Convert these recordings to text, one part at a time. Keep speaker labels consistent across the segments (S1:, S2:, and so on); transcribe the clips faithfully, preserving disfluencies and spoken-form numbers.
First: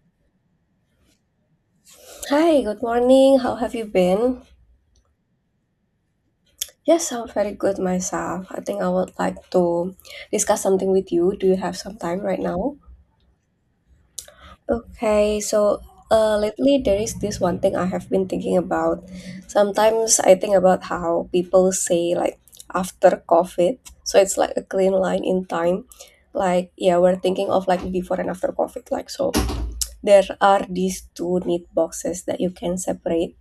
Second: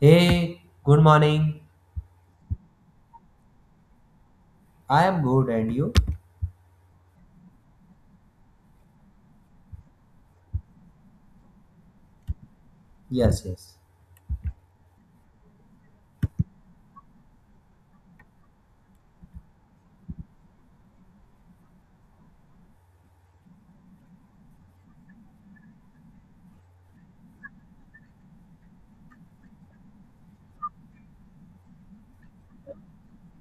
S1: Hey, good morning.
S2: Hi, good morning. How have you been?
S1: I am good, and you?
S2: Yes, I'm very good myself. I think I would like to discuss something with you. Do you have some time right now?
S1: Yes, yes.
S2: Okay, so uh, lately there is this one thing I have been thinking about. Sometimes I think about how people say like after COVID, so it's like a clean line in time. Like yeah, we're thinking of like before and after COVID. Like so, there are these two neat boxes that you can separate,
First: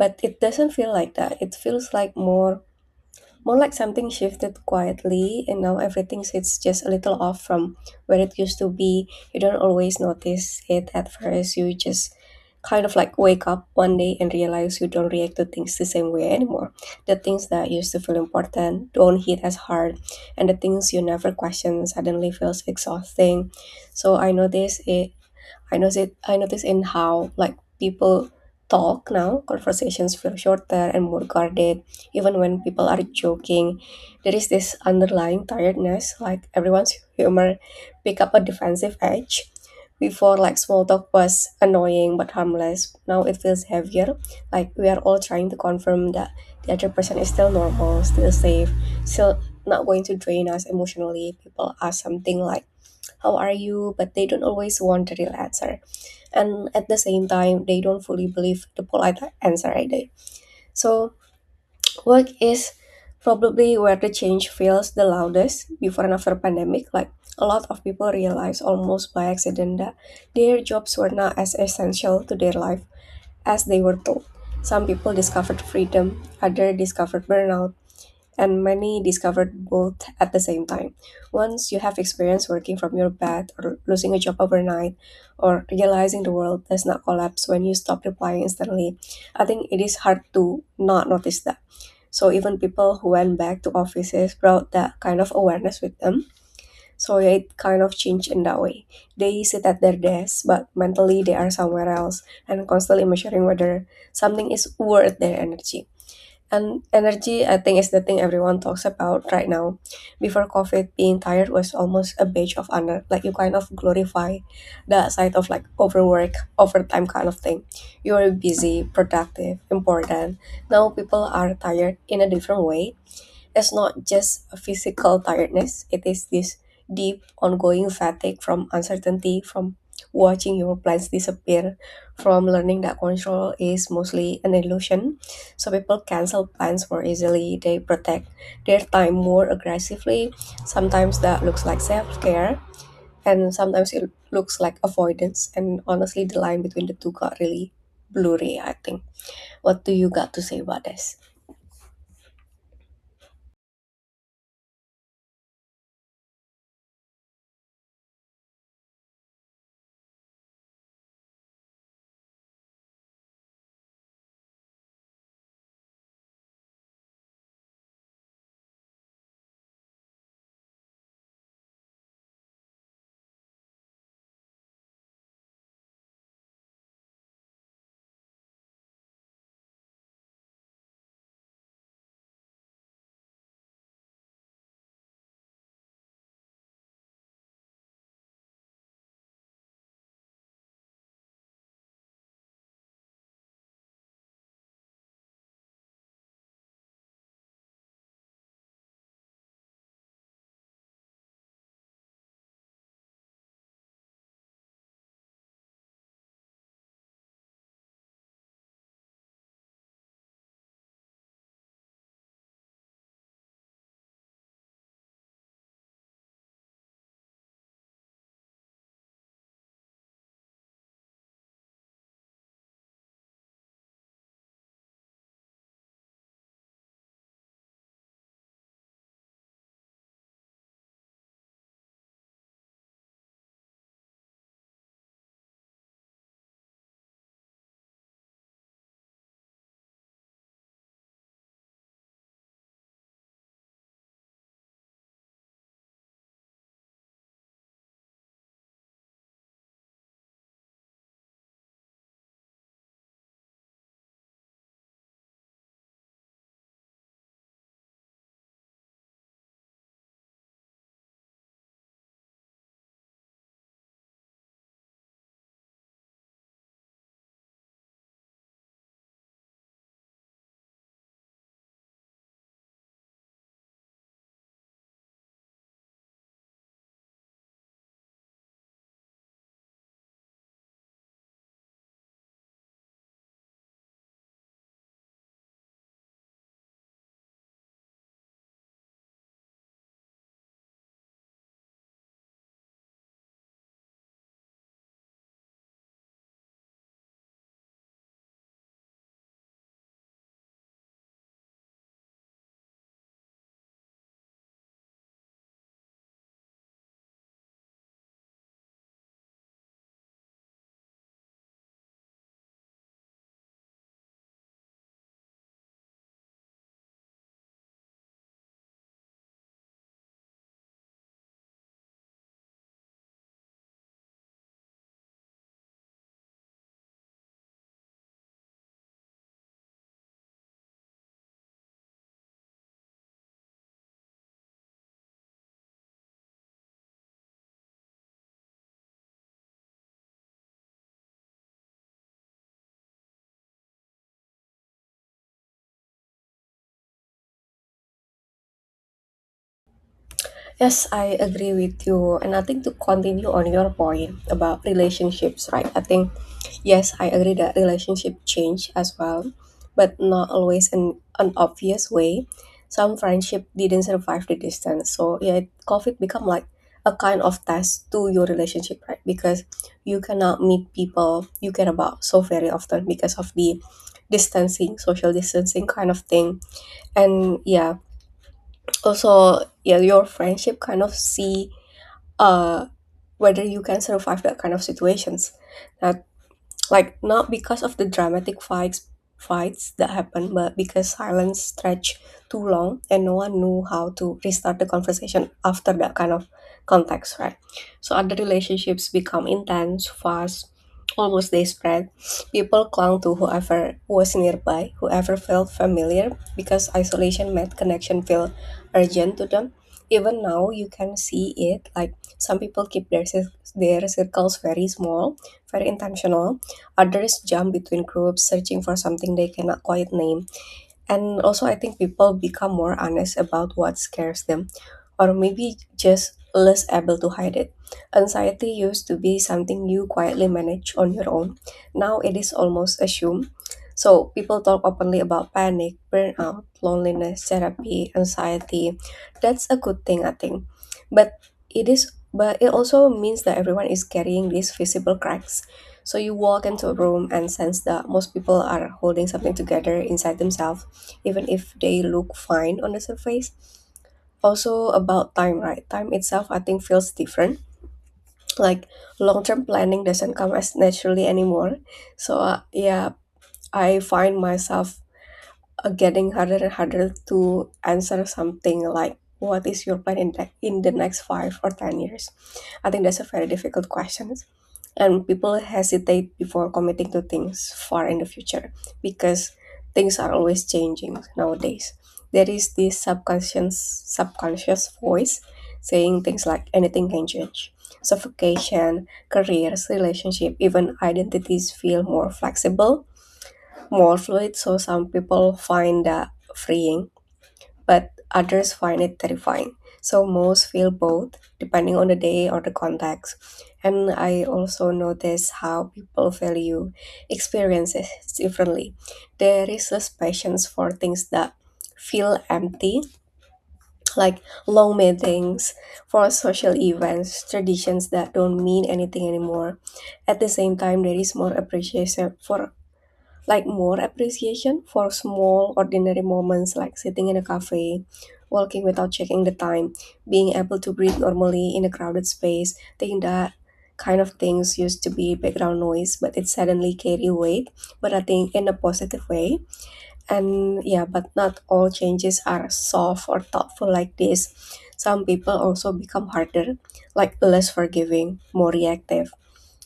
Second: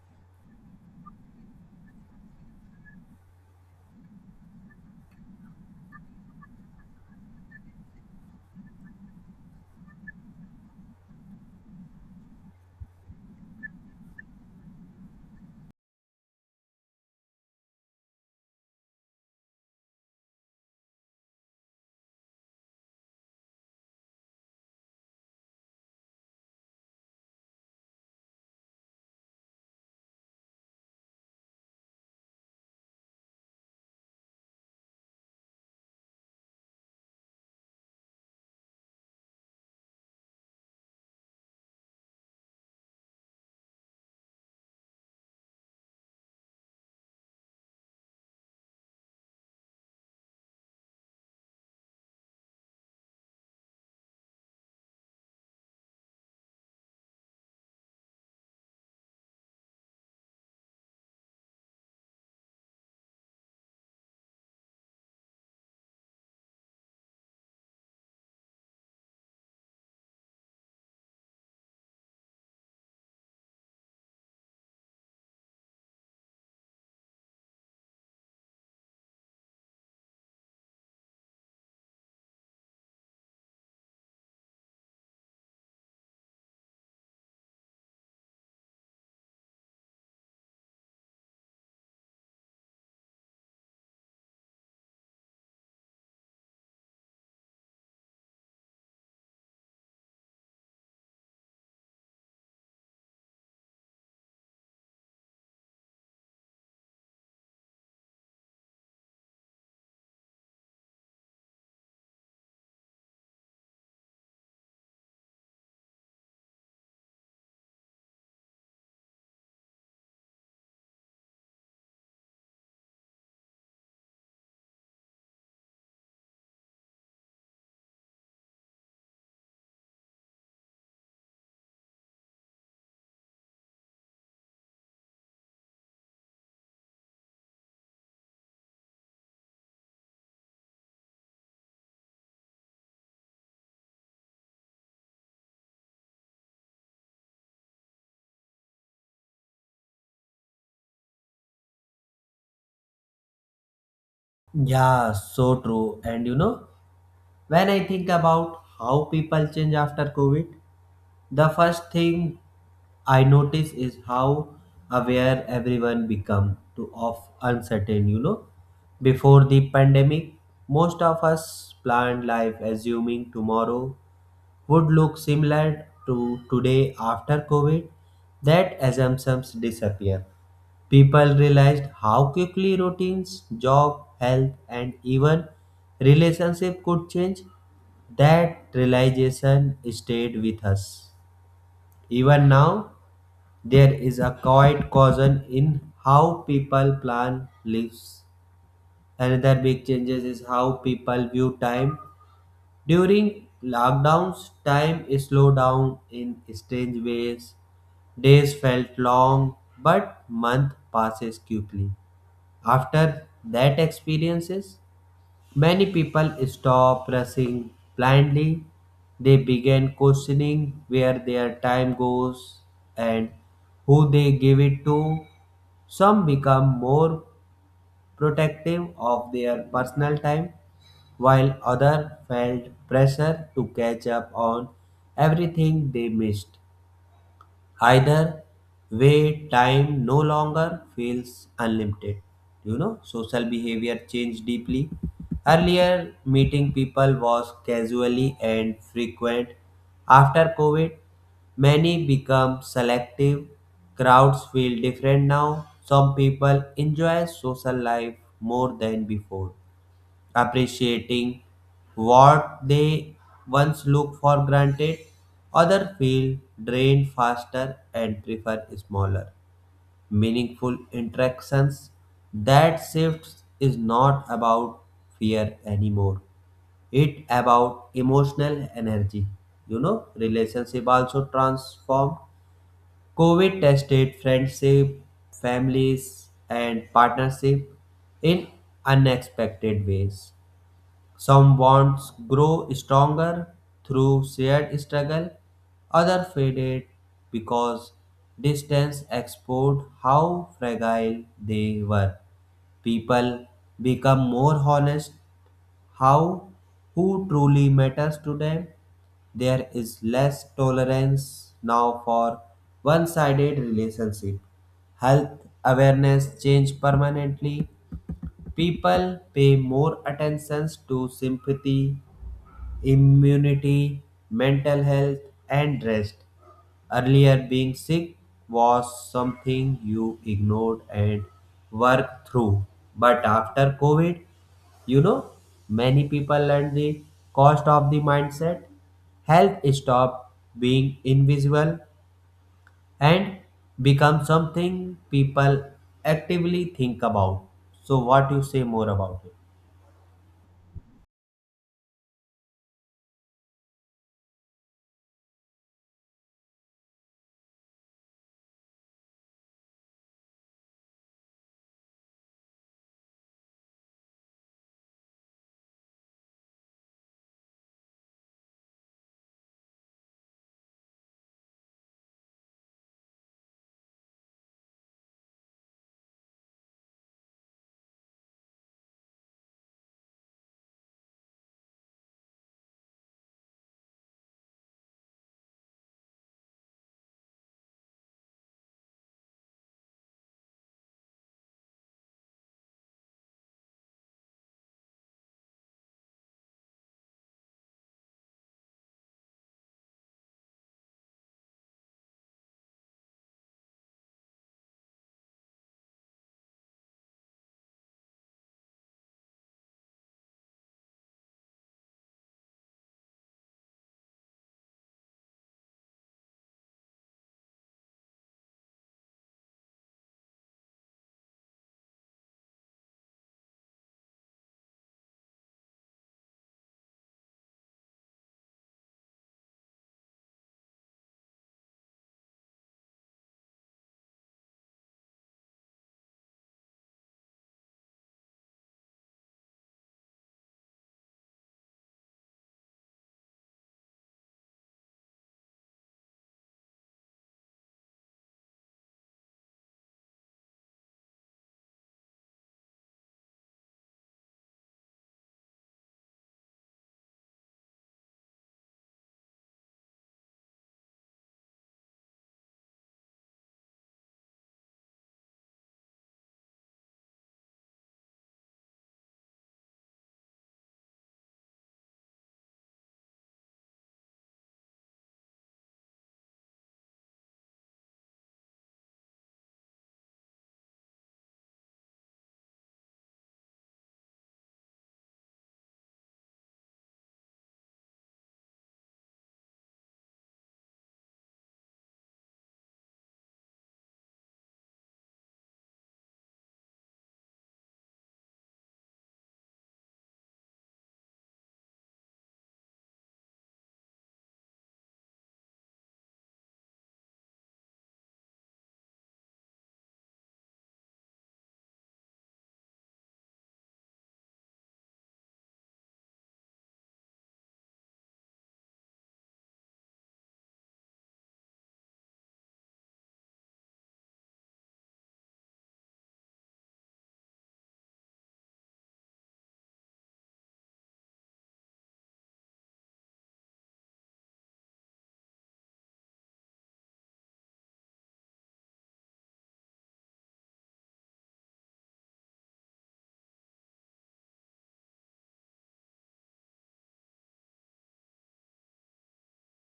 S2: but it doesn't feel like that. It feels like more More like something shifted quietly, and now everything sits just a little off from where it used to be. You don't always notice it at first. You just kind of like wake up one day and realize you don't react to things the same way anymore. The things that used to feel important don't hit as hard, and the things you never question suddenly feels exhausting. So I noticed it I notice I notice in how like people talk now. Conversations feel shorter and more guarded. Even when people are joking, there is this underlying tiredness. Like everyone's humor pick up a defensive edge. Before, like small talk was annoying but harmless. Now it feels heavier. Like we are all trying to confirm that the other person is still normal, still safe, still not going to drain us emotionally. People ask something like, how are you? But they don't always want the real answer, and at the same time they don't fully believe the polite answer either. So work is probably where the change feels the loudest before and after pandemic. Like a lot of people realize almost by accident that their jobs were not as essential to their life as they were told. Some people discovered freedom, others discovered burnout, and many discovered both at the same time. Once you have experience working from your bed or losing a job overnight or realizing the world does not collapse when you stop replying instantly, I think it is hard to not notice that. So even people who went back to offices brought that kind of awareness with them. So it kind of changed in that way. They sit at their desk, but mentally they are somewhere else and constantly measuring whether something is worth their energy. And energy, I think, is the thing everyone talks about right now. Before COVID, being tired was almost a badge of honor. Like you kind of glorify the side of like overwork, overtime kind of thing. You are busy, productive, important. Now people are tired in a different way. It's not just a physical tiredness, it is this deep, ongoing fatigue from uncertainty, from watching your plans disappear, from learning that control is mostly an illusion. So people cancel plans more easily, they protect their time more aggressively. Sometimes that looks like self care, and sometimes it looks like avoidance. And honestly, the line between the two got really blurry, I think. What do you got to say about this?
S1: Yeah, so true. And you know, when I think about how people change after COVID, the first thing I notice is how aware everyone become to of uncertain, you know. Before the pandemic, most of us planned life assuming tomorrow would look similar to today after COVID. That assumptions disappear. People realized how quickly routines, job, health, and even relationship could change. That realization stayed with us. Even now, there is a quiet caution in how people plan lives. Another big changes is how people view time. During lockdowns, time slowed down in strange ways. Days felt long, but month passes quickly. After that experiences, many people stop rushing blindly. They begin questioning where their time goes and who they give it to. Some become more protective of their personal time, while others felt pressure to catch up on everything they missed. Either way, time no longer feels unlimited. You know, social behavior changed deeply. Earlier, meeting people was casually and frequent. After COVID, many become selective. Crowds feel different now. Some people enjoy social life more than before, appreciating what they once look for granted. Others feel drained faster and prefer smaller, meaningful interactions. That shift is not about fear anymore. It about emotional energy. You know, relationship also transformed. COVID tested friendship, families, and partnership in unexpected ways. Some bonds grow stronger through shared struggle, others faded because distance exposed how fragile they were. People become more honest how who truly matters to them. There is less tolerance now for one-sided relationship. Health awareness change permanently. People pay more attention to sympathy, immunity, mental health, and rest. Earlier, being sick was something you ignored and worked through. But after COVID, you know, many people learned the cost of the mindset. Health stopped being invisible and become something people actively think about. So, what you say more about it?
S2: Yes, I agree with you. And I think to continue on your point about relationships, right? I think, yes, I agree that relationship change as well, but not always in an obvious way. Some friendship didn't survive the distance. So yeah, COVID become like a kind of test to your relationship, right? Because you cannot meet people you care about so very often because of the distancing, social distancing kind of thing. And yeah, also yeah, your friendship kind of see uh, whether you can survive that kind of situations. That like not because of the dramatic fights fights that happened, but because silence stretched too long and no one knew how to restart the conversation after that kind of context, right? So other relationships become intense, fast, almost they spread. People clung to whoever was nearby, whoever felt familiar, because isolation made connection feel urgent to them. Even now, you can see it. Like some people keep their cir- their circles very small, very intentional. Others jump between groups, searching for something they cannot quite name. And also, I think people become more honest about what scares them, or maybe just less able to hide it. Anxiety used to be something you quietly manage on your own. Now it is almost assumed. So people talk openly about panic, burnout, loneliness, therapy, anxiety. That's a good thing, I think. But it is but it also means that everyone is carrying these visible cracks. So you walk into a room and sense that most people are holding something together inside themselves even if they look fine on the surface. Also about time, right? Time itself, I think, feels different. Like long-term planning doesn't come as naturally anymore. So uh, yeah, I find myself uh, getting harder and harder to answer something like, "What is your plan in the in the next five or ten years?" I think that's a very difficult question, and people hesitate before committing to things far in the future because things are always changing nowadays. There is this subconscious subconscious voice saying things like anything can change. So vacation, careers, relationship, even identities feel more flexible, more fluid. So some people find that freeing, but others find it terrifying. So most feel both, depending on the day or the context. And I also notice how people value experiences differently. There is less patience for things that feel empty, like long meetings, for social events, traditions that don't mean anything anymore. At the same time, there is more appreciation for like more appreciation for small ordinary moments like sitting in a cafe, walking without checking the time, being able to breathe normally in a crowded space. Thinking that kind of things used to be background noise, but it suddenly carry weight, but I think in a positive way. And yeah, but not all changes are soft or thoughtful like this. Some people also become harder, like less forgiving, more reactive.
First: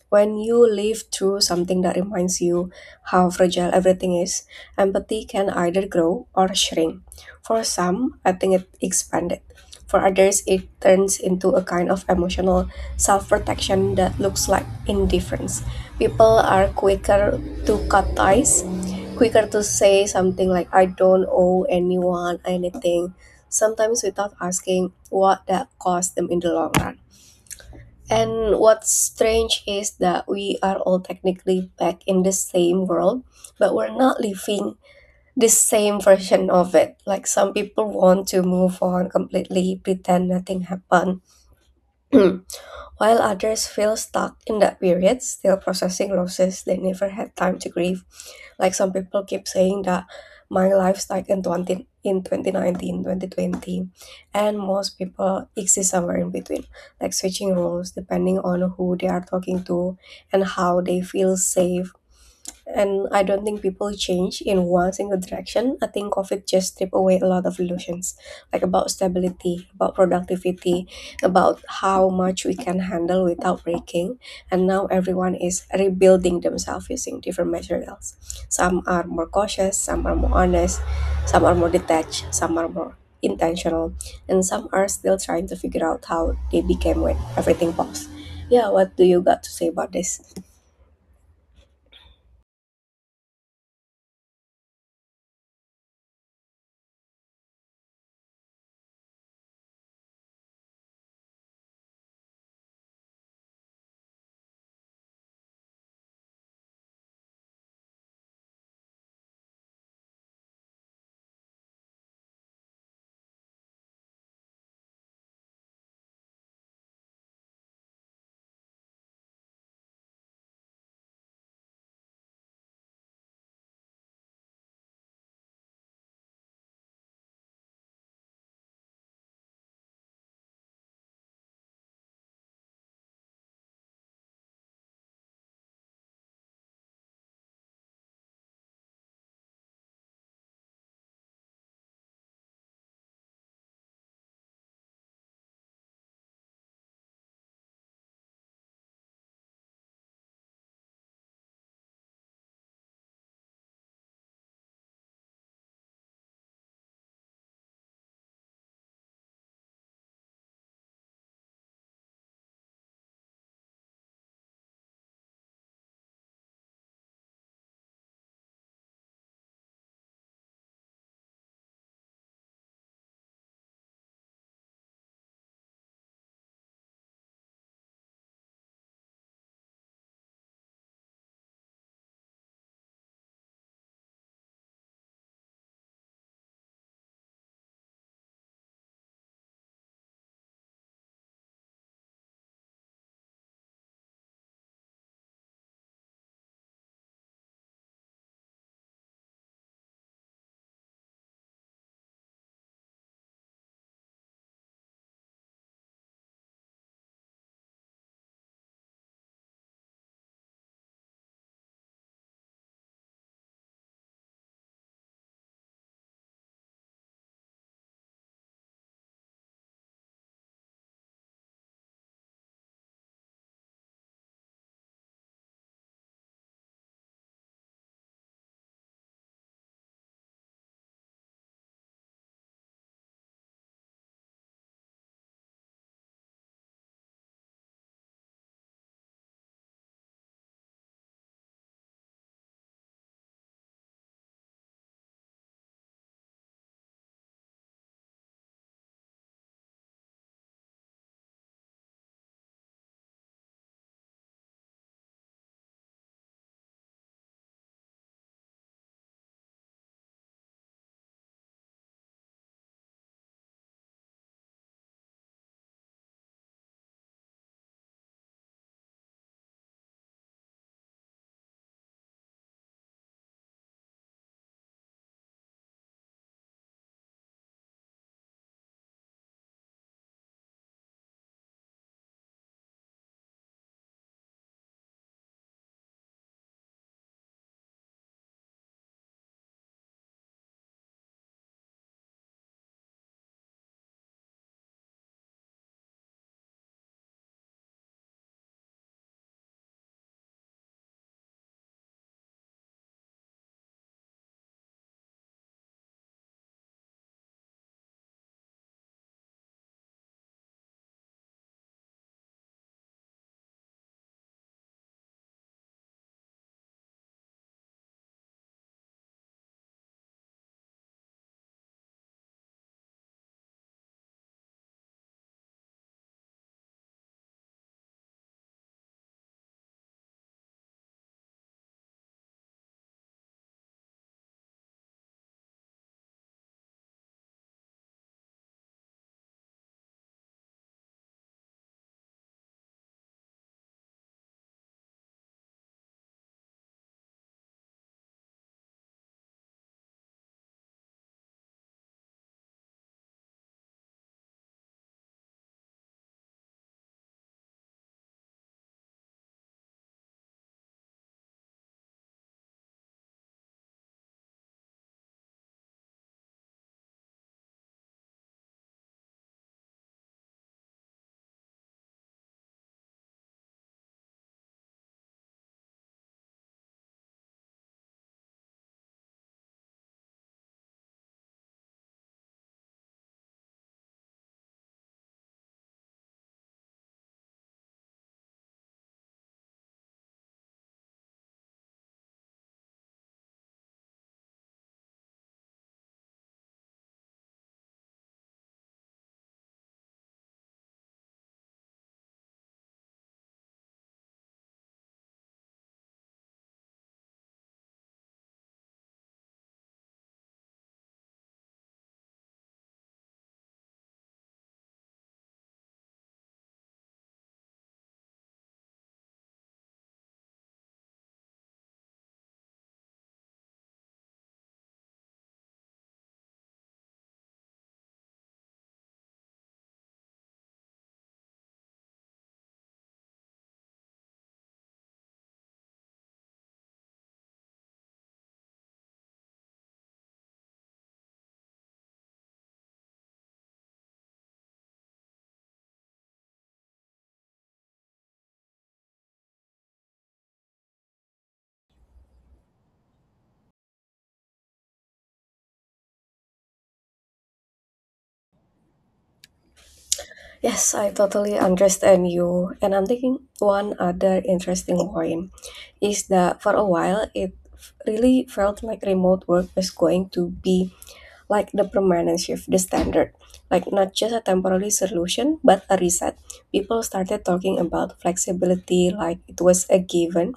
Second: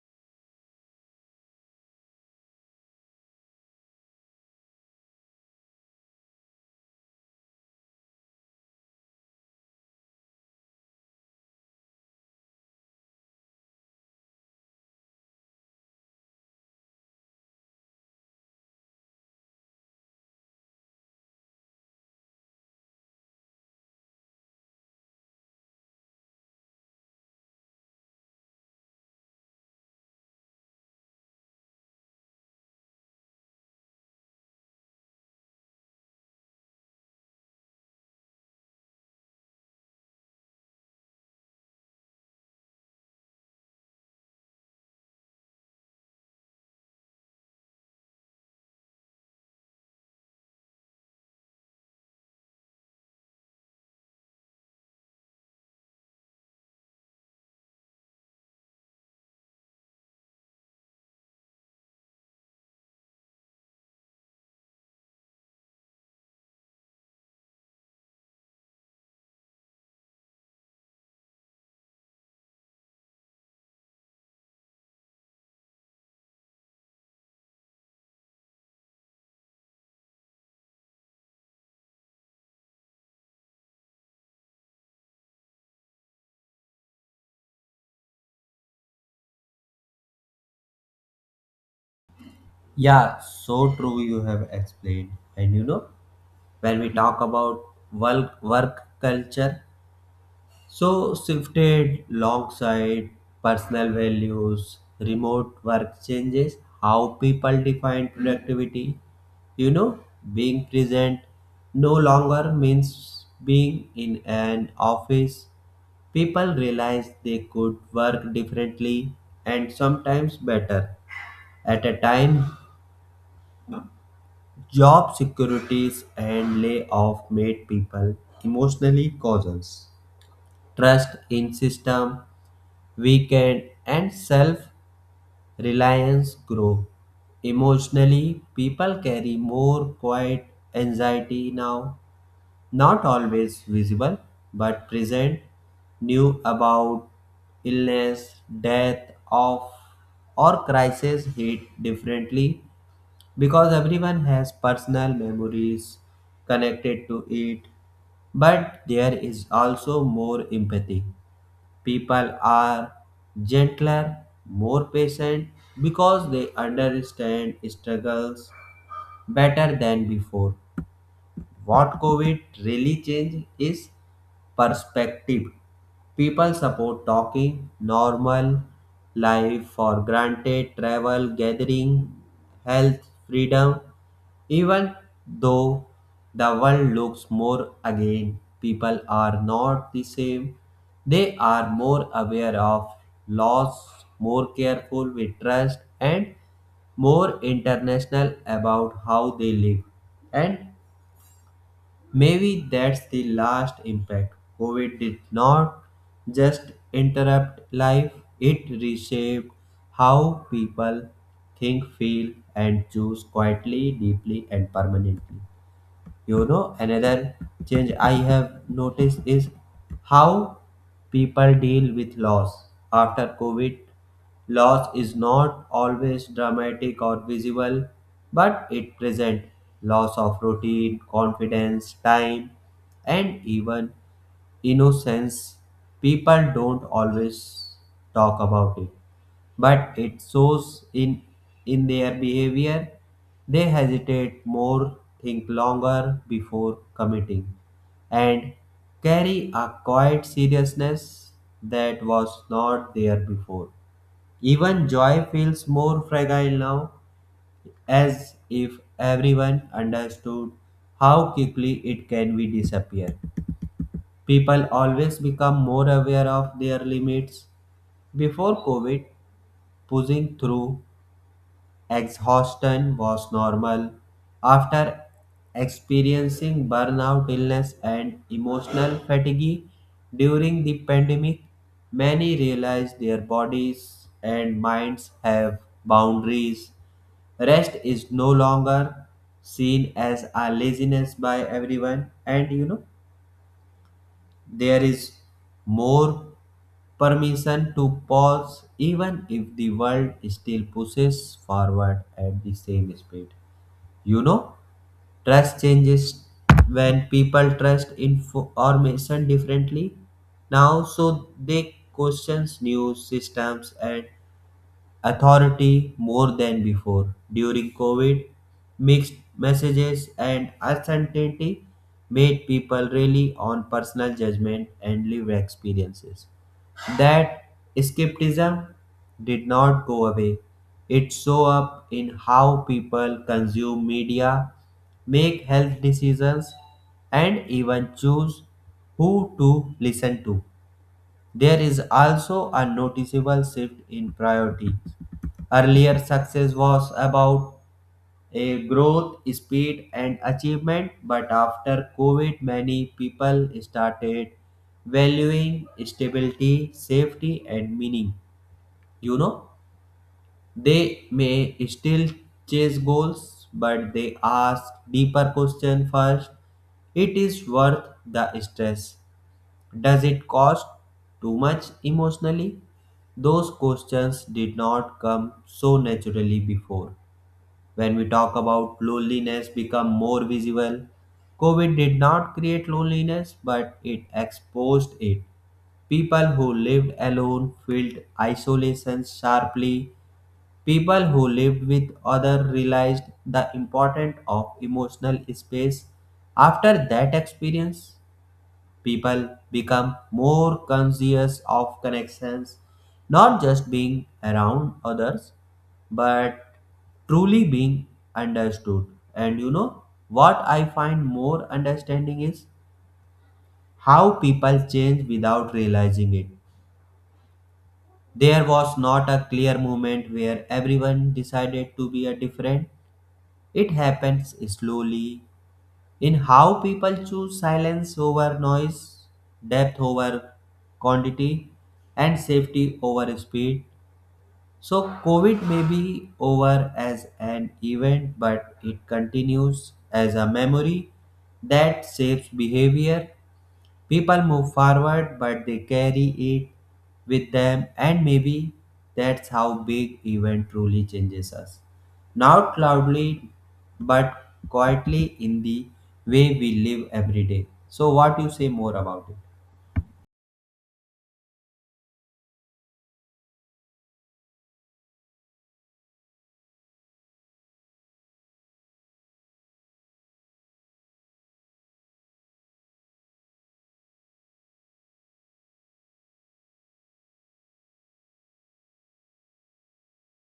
S2: When you live through something that reminds you how fragile everything is, empathy can either grow or shrink. For some, I think it expanded. For others, it turns into a kind of emotional self protection that looks like indifference. People are quicker to cut ties, quicker to say something like, I don't owe anyone anything, sometimes without asking what that cost them in the long run. And what's strange is that we are all technically back in the same world, but we're not living the same version of it. Like some people want to move on completely, pretend nothing happened. While others feel stuck in that period, still processing losses they never had time to grieve. Like some people keep saying that my life stuck in twenty, in twenty nineteen twenty twenty, and most people exist somewhere in between, like switching roles depending on who they are talking to and how they feel safe. And I don't think people change in one single direction. I think COVID just stripped away a lot of illusions, like about stability, about productivity, about how much we can handle without breaking. And now everyone is rebuilding themselves using different materials. Some are more cautious, some are more honest, some are more detached, some are more intentional, and some are still trying to figure out how they became when everything paused. Yeah, what do you got to say about this?
S1: Yeah, so true you have explained. And you know, when we talk about work, work culture. So, shifted alongside personal values, remote work changes how people define productivity. You know, being present no longer means being in an office. People realized they could work differently and sometimes better at a time. Job securities and layoff made people emotionally cautious. Trust in system weakened and self-reliance grew. Emotionally, people carry more quiet anxiety now, not always visible, but present, new about illness, death, of or crisis hit differently because everyone has personal memories connected to it. But there is also more empathy. People are gentler, more patient because they understand struggles better than before. What COVID really changed is perspective. People support talking normal life for granted, travel, gathering, health, freedom. Even though the world looks more again, people are not the same. They are more aware of loss, more careful with trust, and more international about how they live. And maybe that's the last impact. COVID did not just interrupt life, it reshaped how people think, feel, and choose quietly, deeply, and permanently. You know, another change I have noticed is how people deal with loss after COVID. Loss is not always dramatic or visible, but it present. Loss of routine, confidence, time, and even innocence, people don't always talk about it, but it shows in in their behavior. They hesitate more, think longer before committing, and carry a quiet seriousness that was not there before. Even joy feels more fragile now, as if everyone understood how quickly it can be disappear. People always become more aware of their limits. Before COVID, pushing through exhaustion was normal. After experiencing burnout, illness, and emotional fatigue during the pandemic, many realize their bodies and minds have boundaries. Rest is no longer seen as a laziness by everyone, and you know there is more permission to pause even if the world still pushes forward at the same speed. You know, trust changes when people trust information differently now, so they questions new systems and authority more than before. During COVID, mixed messages and uncertainty made people rely on personal judgment and lived experiences. That skepticism did not go away. It showed up in how people consume media, make health decisions, and even choose who to listen to. There is also a noticeable shift in priorities. Earlier, success was about a growth, speed, and achievement, but after COVID, many people started valuing stability, safety, and meaning. You know, they may still chase goals, but they ask deeper question first. It is worth the stress. Does it cost too much emotionally? Those questions did not come so naturally before. When we talk about loneliness become more visible, COVID did not create loneliness but it exposed it. People who lived alone felt isolation sharply. People who lived with others realized the importance of emotional space. After that experience, people become more conscious of connections, not just being around others, but truly being understood. And you know what I find more understanding is how people change without realizing it. There was not a clear moment where everyone decided to be a different. It happens slowly in how people choose silence over noise, depth over quantity, and safety over speed. So, COVID may be over as an event, but it continues as a memory that shapes behavior. People move forward, but they carry it with them, and maybe that's how big event truly changes us. Not loudly, but quietly in the way we live every day. So, what you say more about it?
S2: Yes, I totally understand you. And I'm thinking one other interesting point is that for a while it f- really felt like remote work was going to be like the permanent shift, the standard. Like not just a temporary solution, but a reset. People started talking about flexibility like it was a given,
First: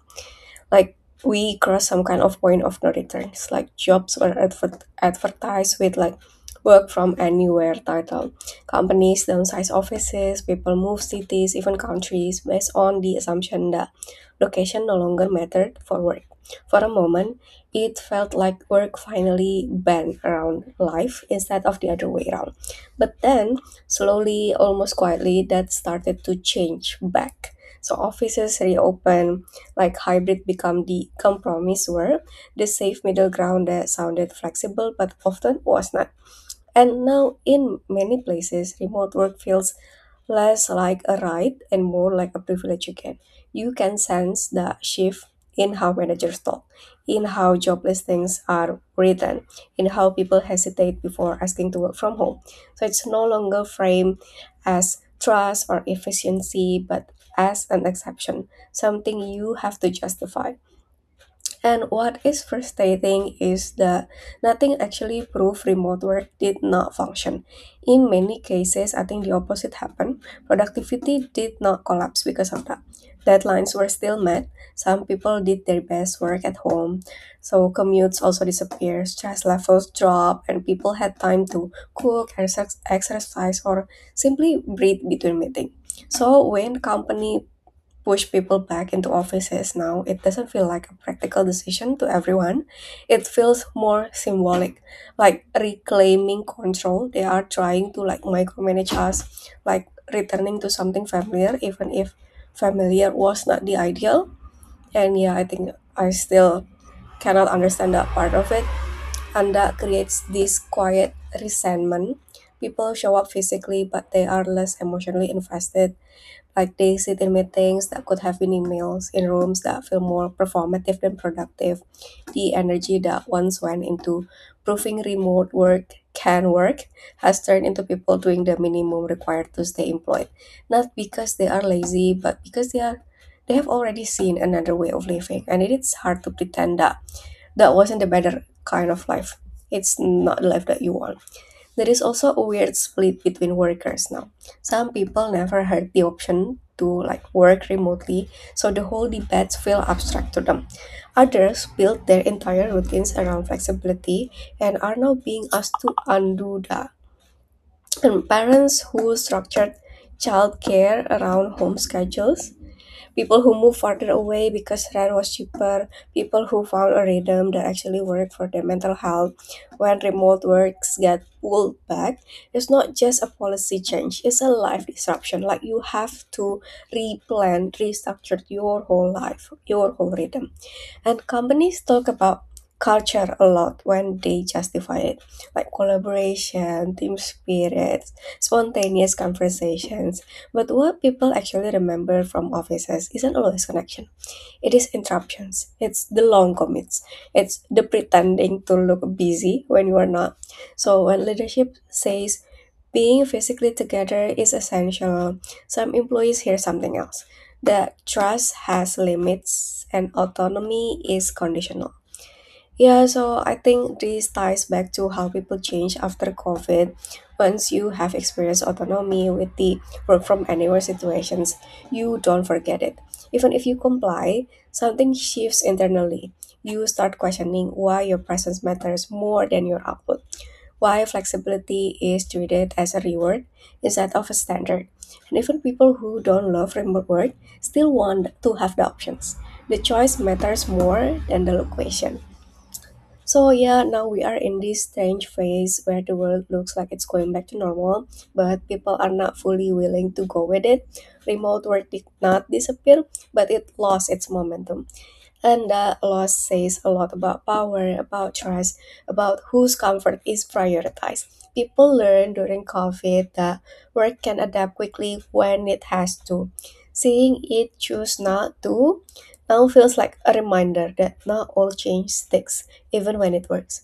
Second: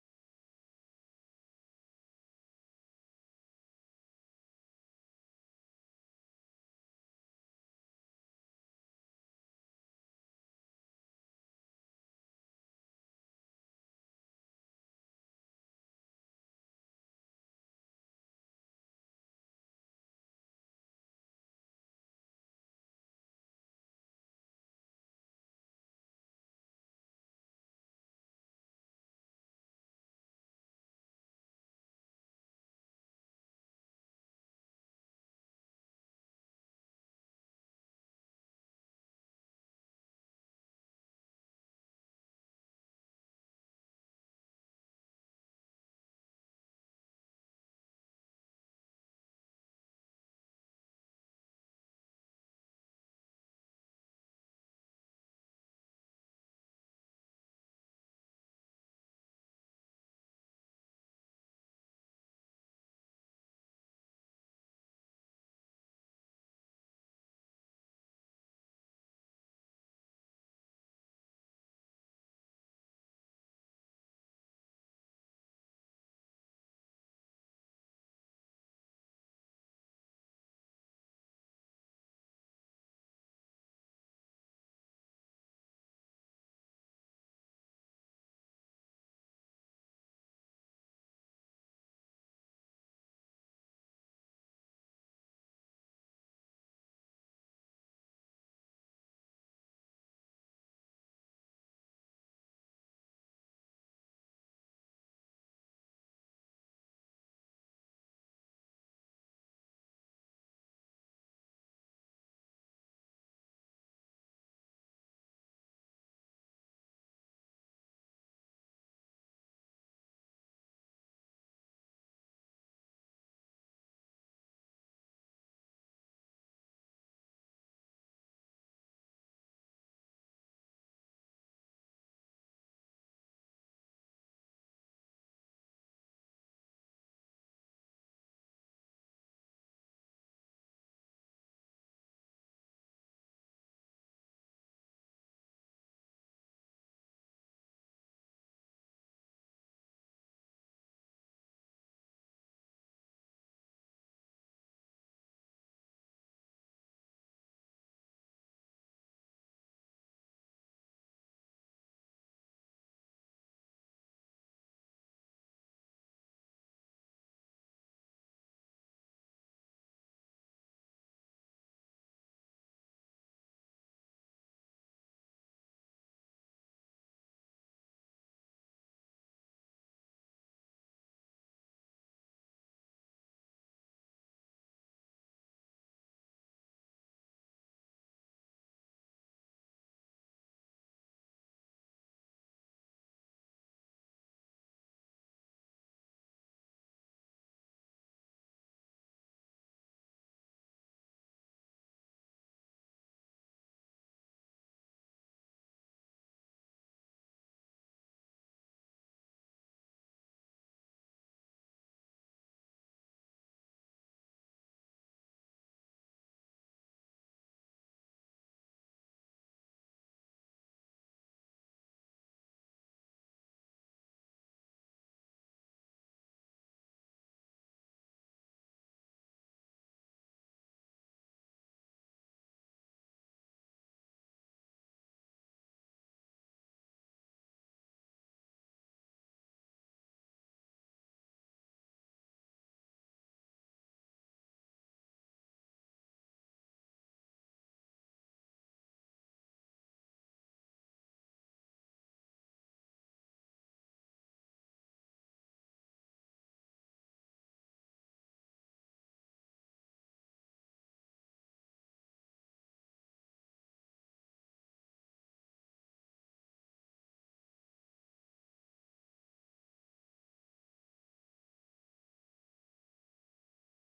S2: like we cross some kind of point of no returns. Like jobs were adver- advertised with like work from anywhere title. Companies downsize offices, people move cities, even countries, based on the assumption that location no longer mattered for work. For a moment it felt like work finally bent around life instead of the other way around. But then slowly, almost quietly, that started to change back. So offices reopened, like hybrid become the compromise, where the safe middle ground that sounded flexible but often was not. And now, in many places, remote work feels less like a right and more like a privilege you get. You can sense the shift in how managers talk, in how job listings are written, in how people hesitate before asking to work from home. So it's no longer framed as trust or efficiency, but as an exception, something you have to justify. And what is frustrating is that nothing actually proved remote work did not function. In many cases, I think the opposite happened. Productivity did not collapse because of that. Deadlines were still met. Some people did their best work at home. So commutes also disappeared, stress levels dropped, and people had time to cook, exerc- exercise, or simply breathe between meetings. So when company push people back into offices now, it doesn't feel like a practical decision to everyone. It feels more symbolic, like reclaiming control. They are trying to like micromanage us, like returning to something familiar, even if familiar was not the ideal. And yeah, I think I still cannot understand that part of it. And that creates this quiet resentment. People show up physically, but they are less emotionally invested like they sit in meetings that could have been emails, in rooms that feel more performative than productive. The energy that once went into proving remote work can work has turned into people doing the minimum required to stay employed. Not because they are lazy, but because they are they have already seen another way of living. And it is hard to pretend that that wasn't the better kind of life. It's not the life that you want. There is also a weird split between workers now. Some people never had the option to like work remotely, so the whole debates feel abstract to them. Others build their entire routines around flexibility and are now being asked to undo that. And parents who structured childcare around home schedules people who moved farther away because rent was cheaper, people who found a rhythm that actually worked for their mental health. When remote works get pulled back, it's not just a policy change, it's a life disruption. Like you have to replan, restructure your whole life, your whole rhythm. And companies talk about culture a lot when they justify it, like collaboration, team spirit, spontaneous conversations. But what people actually remember from offices isn't always connection. It is interruptions. It's the long commits. It's the pretending to look busy when you are not. So when leadership says being physically together is essential. Some employees hear something else. The trust has limits and autonomy is conditional. Yeah, so I think this ties back to how people change after COVID. Once you have experienced autonomy with the work from anywhere situations, you don't forget it. Even if you comply, something shifts internally. You start questioning why your presence matters more than your output why flexibility is treated as a reward instead of a standard. And even people who don't love remote work still want to have the options. The choice matters more than the location. So yeah, now we are in this strange phase where the world looks like it's going back to normal, but people are not fully willing to go with it. Remote work did not disappear, but it lost its momentum. And that loss says a lot about power, about trust, about whose comfort is prioritized. People learn during COVID that work can adapt quickly when it has to. Seeing it choose not to now feels like a reminder that not all change sticks, even when it works.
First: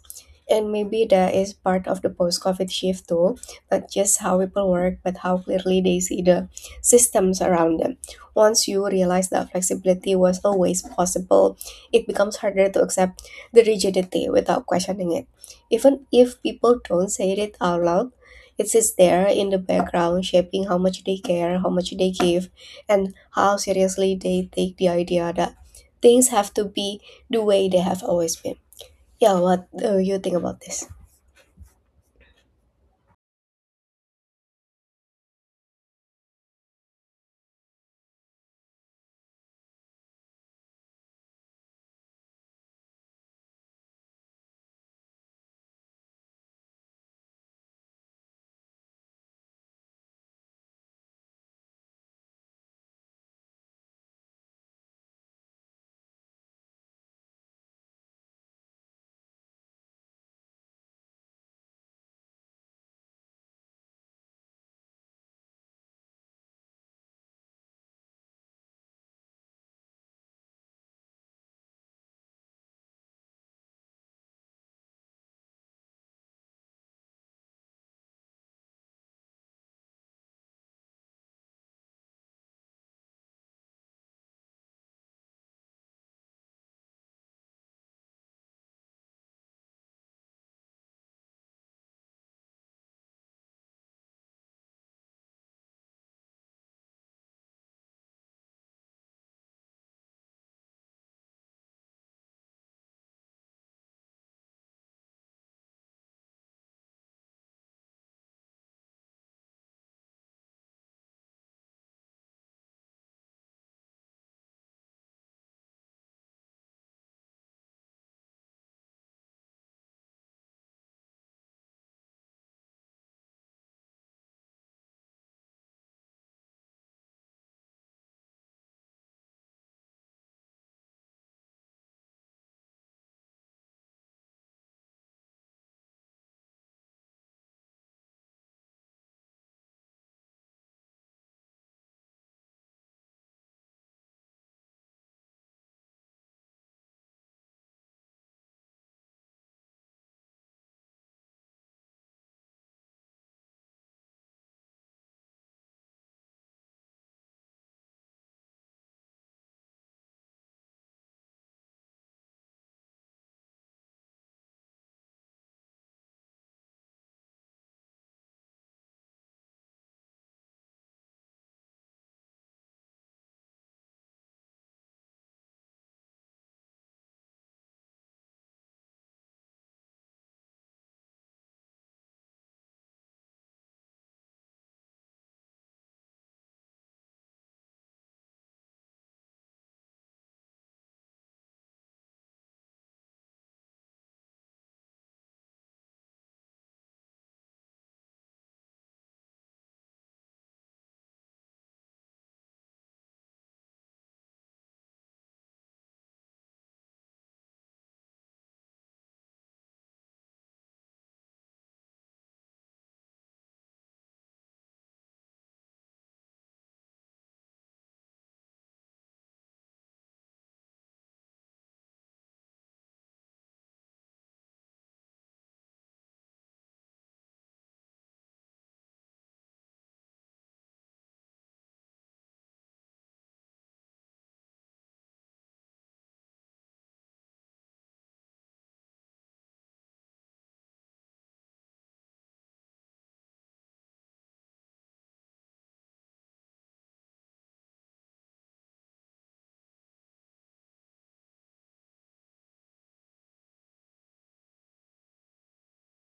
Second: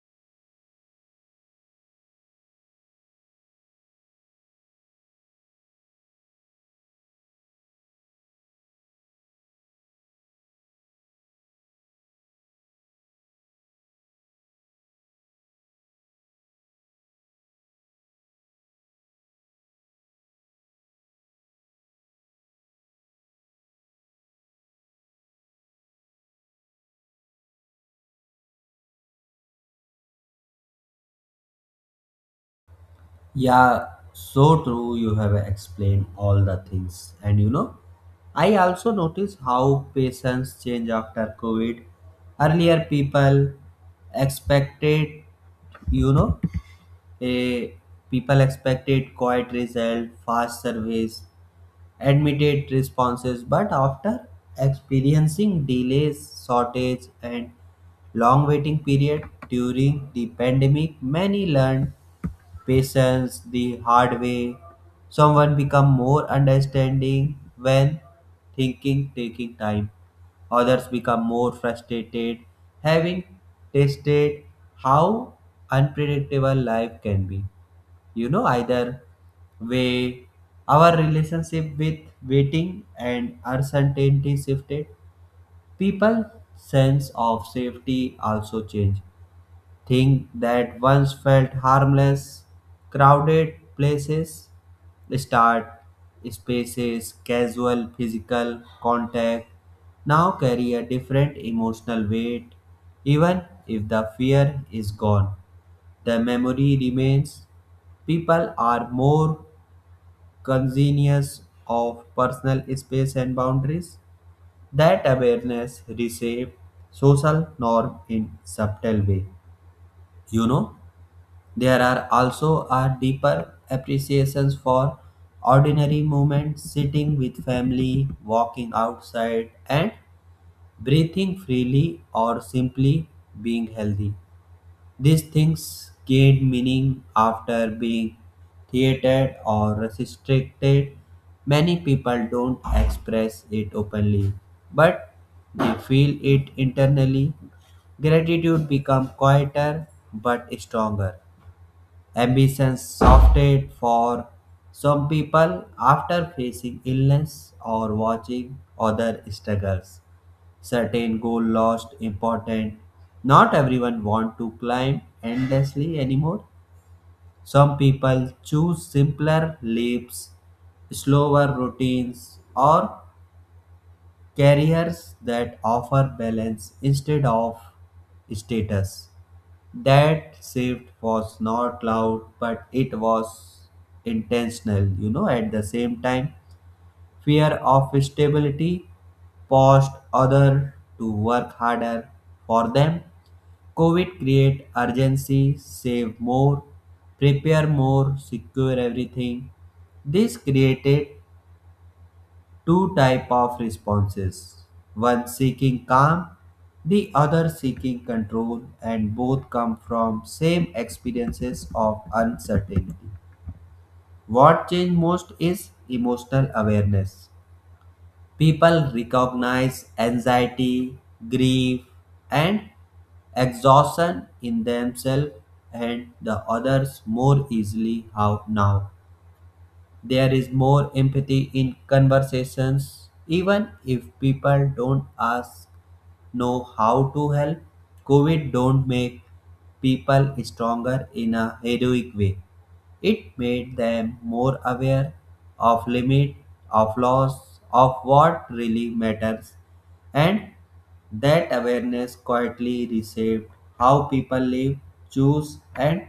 S2: And maybe that is part of the post COVID shift too, not just how people work, but how clearly they see the systems around them. Once you realize that flexibility was always possible, it becomes harder to accept the rigidity without questioning it. Even if people don't say it out loud, it sits there in the background, shaping how much they care, how much they give, and how seriously they take the idea that things have to be the way they have always been. Yeah, what do you think about this?
S1: Yeah, so true. You have explained all the things. And you know, I also notice how patients change after COVID. Earlier, people expected, you know, a people expected quiet result, fast service, immediate responses, but after experiencing delays, shortage, and long waiting period during the pandemic, many learned patience the hard way. Someone become more understanding when thinking taking time. Others become more frustrated having tasted how unpredictable life can be. You know, either way our relationship with waiting and uncertainty shifted. People sense of safety also changed. Things that once felt harmless, crowded places, start spaces, casual physical contact, now carry a different emotional weight. Even if the fear is gone, the memory remains. People are more conscious of personal space and boundaries. That awareness reshapes social norm in subtle way. You know, there are also a deeper appreciations for ordinary moments, sitting with family, walking outside, and breathing freely or simply being healthy. These things gained meaning after being theatered or restricted. Many people don't express it openly, but they feel it internally. Gratitude becomes quieter but stronger. Ambition softened for some people after facing illness or watching other struggles. Certain goal lost important. Not everyone want to climb endlessly anymore. Some people choose simpler leaps, slower routines, or careers that offer balance instead of status. That shift was not loud but it was intentional. You know, at the same time fear of stability pushed others to work harder for them. COVID create urgency, save more, prepare more, secure everything. This created two type of responses, one seeking calm, the other seeking control, and both come from same experiences of uncertainty. What changed most is emotional awareness. People recognize anxiety, grief, and exhaustion in themselves and the others more easily how now. There is more empathy in conversations, even if people don't ask know how to help. COVID don't make people stronger in a heroic way. It made them more aware of limit, of loss, of what really matters, and that awareness quietly reshaped how people live, choose, and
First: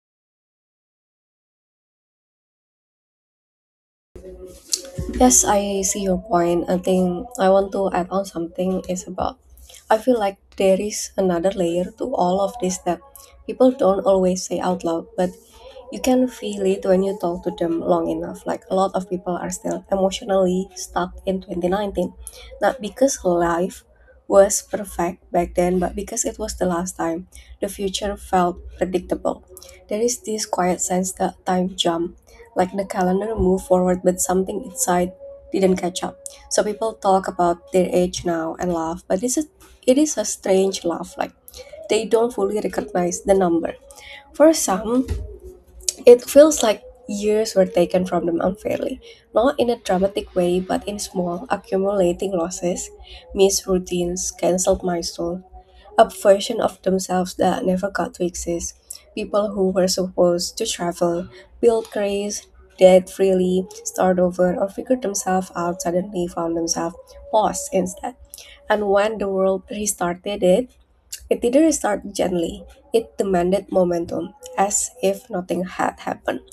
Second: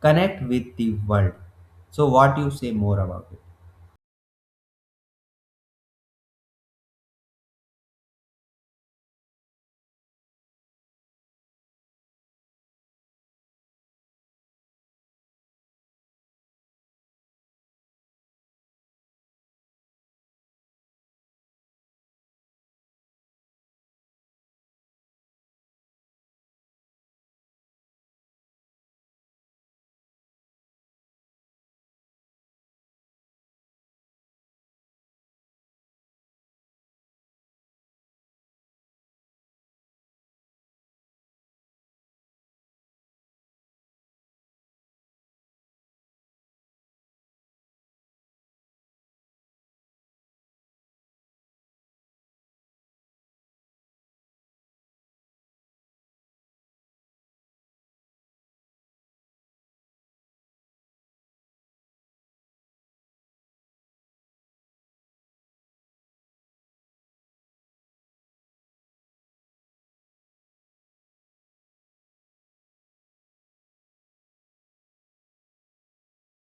S1: connect with the world. So, what you say more about it?
S2: Yes, I see your point. I think I want to add on something is about I feel like there is another layer to all of this that people don't always say out loud, but you can feel it when you talk to them long enough. Like a lot of people are still emotionally stuck in twenty nineteen. Not because life was perfect back then, but because it was the last time the future felt predictable. There is this quiet sense that time jump like the calendar moved forward but something inside didn't catch up so people talk about their age now and laugh but this is it is a strange laugh like they don't fully recognize the number for some it feels like years were taken from them unfairly not in a dramatic way but in small accumulating losses missed routines cancelled milestones a version of themselves that never got to exist. People who were supposed to travel, build careers, date freely, start over, or figure themselves out suddenly found themselves paused instead. And when the world restarted it, it didn't restart gently. It demanded momentum, as if nothing had happened.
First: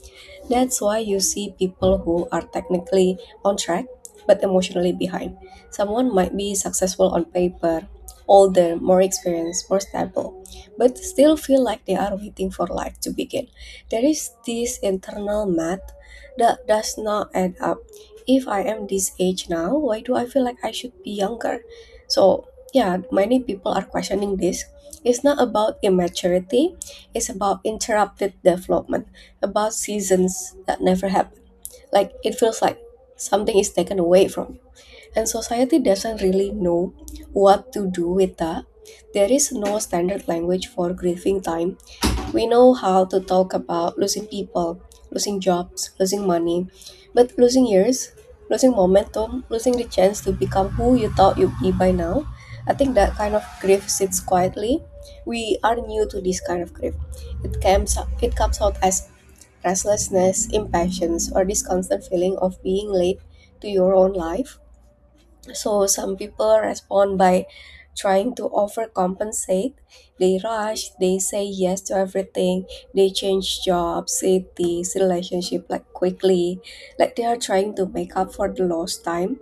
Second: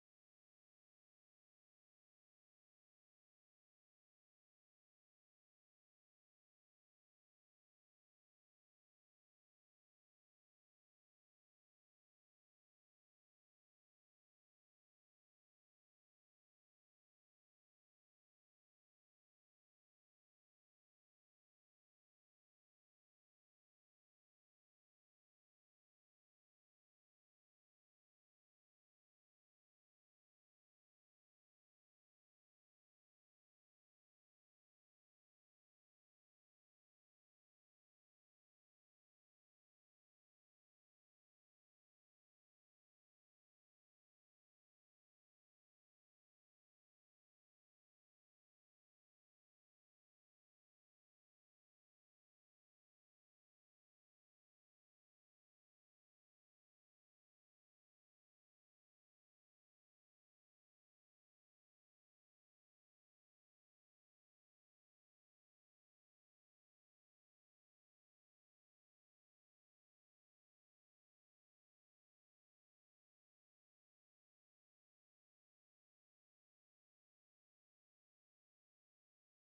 S2: That's why you see people who are technically on track but emotionally behind. Someone might be successful on paper, older, more experienced, more stable, but still feel like they are waiting for life to begin. There is this internal math that does not add up. If I am this age now, why do I feel like I should be younger? So, yeah, many people are questioning this. It's not about immaturity, it's about interrupted development about seasons that never happened, like it feels like something is taken away from you. And society doesn't really know what to do with that. There is no standard language for grieving time. We know how to talk about losing people, losing jobs, losing money, but losing years, losing momentum, losing the chance to become who you thought you'd be by now. I think that kind of grief sits quietly. We are new to this kind of grief. It comes it comes out as restlessness, impatience, or this constant feeling of being late to your own life. So some people respond by trying to overcompensate. They rush, they say yes to everything, they change jobs, cities, relationship like quickly, like they are trying to make up for the lost time,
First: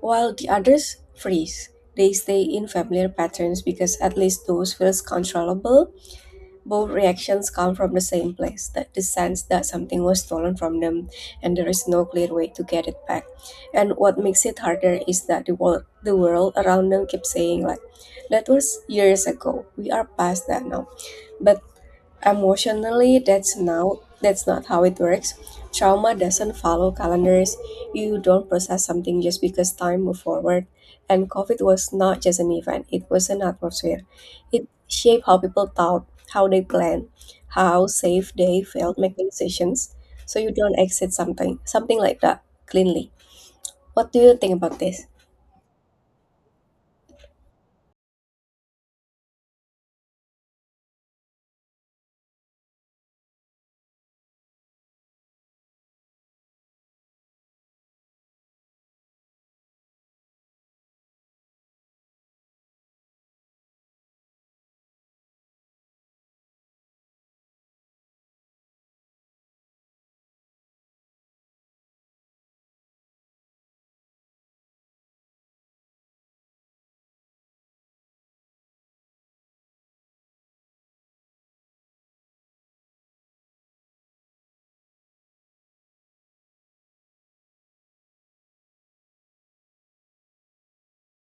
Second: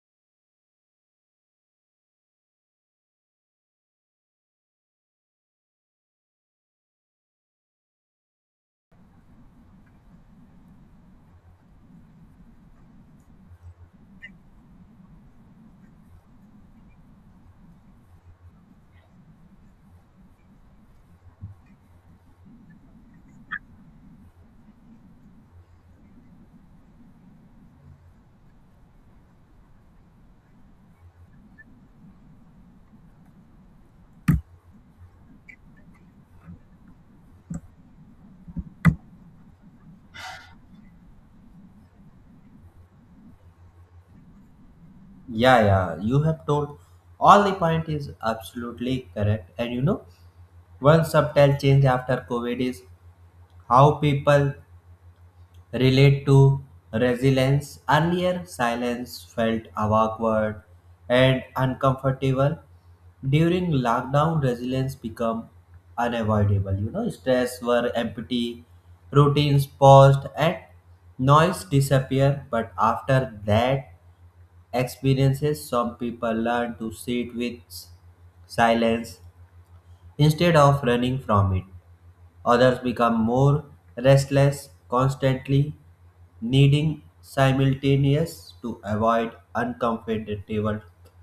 S2: while the others freeze. They stay in familiar patterns because at least those feels controllable both reactions come from the same place that the sense that something was stolen from them and there is no clear way to get it back. And what makes it harder is that the world, the world around them keeps saying, like, that was years ago, we are past that now. But emotionally, that's now that's not how it works. Trauma doesn't follow calendars. You don't process something just because time moved forward. And COVID was not just an event, it was an atmosphere. It shaped how people thought, how they planned, how safe they felt making decisions. So you don't exit something something like that cleanly. What do you think about this?
S1: Yeah, yeah, you have told all the point is absolutely correct, and you know, one subtle change after COVID is how people relate to resilience. Earlier, silence felt awkward and uncomfortable. During lockdown, resilience became unavoidable. You know, stress were empty, routines paused, and noise disappeared. But after that experiences, some people learn to sit with silence instead of running from it. Others become more restless, constantly needing simultaneous to avoid uncomfortable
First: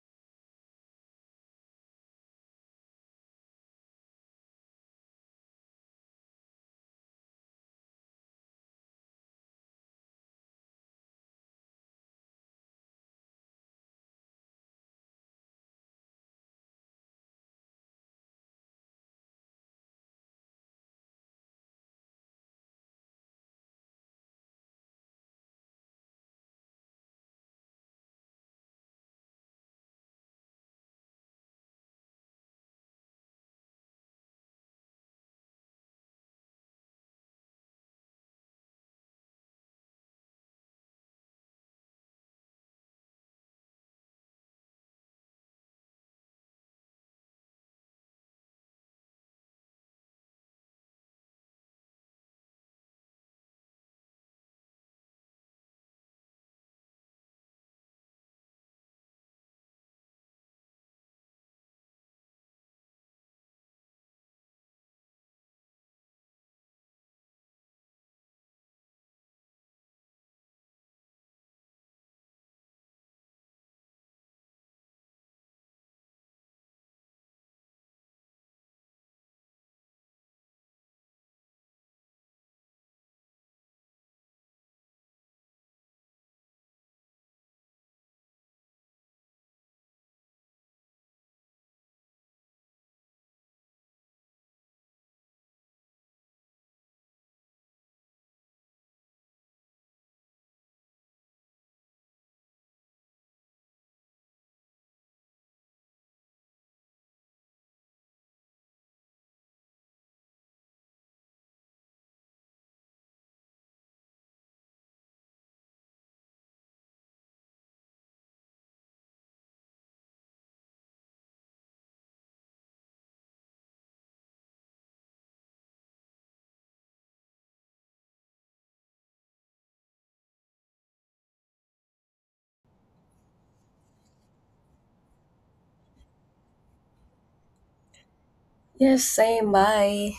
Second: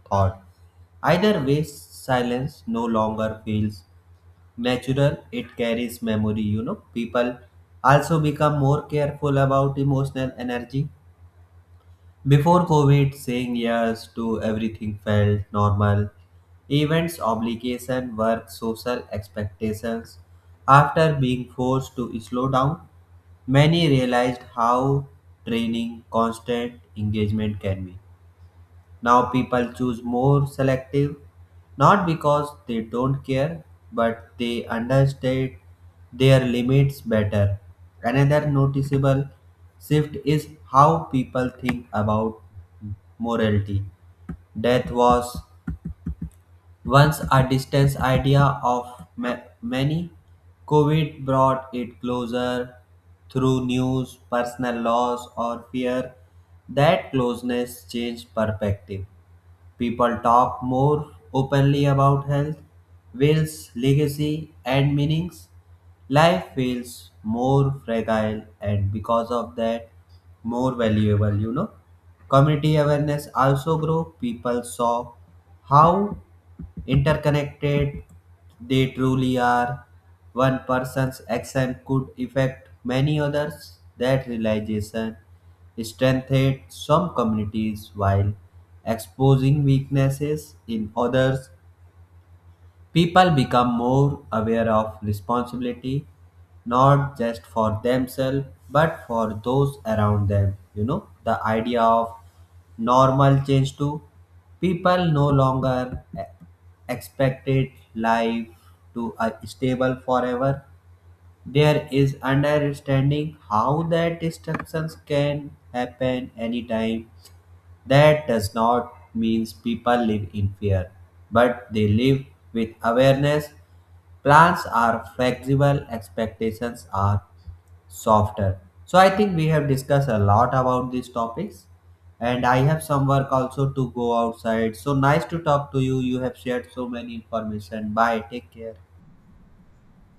S1: thought. Either way, silence no longer feels natural, it carries memory. You know, people also become more careful about emotional energy before COVID, saying yes to everything felt normal. Events, obligation, work, social expectations. After being forced to slow down, many realized how training constant engagement can be. Now people choose more selective, not because they don't care, but they understand their limits better. Another noticeable shift is how people think about morality. Death was once a distant idea of ma- many. COVID brought it closer through news, personal loss, or fear. That closeness changed perspective. People talk more openly about health, wills, legacy, and meanings. Life feels more fragile and because of that, more valuable, you know. Community awareness also grew. People saw how interconnected they truly are. One person's action could affect many others. That realization strengthened some communities while exposing weaknesses in others. People become more aware of responsibility, not just for themselves, but for those around them. You know, the idea of normal change too. People no longer e- expected life to uh, stable forever. There is understanding how that disruptions can happen anytime. That does not mean people live in fear, but they live with awareness. Plans are flexible, expectations are softer. So I think we have discussed a lot about these topics and I have some work also to go outside. So nice to talk to you. You have shared so many information. Bye. Take care.
S2: Yes, same. Bye.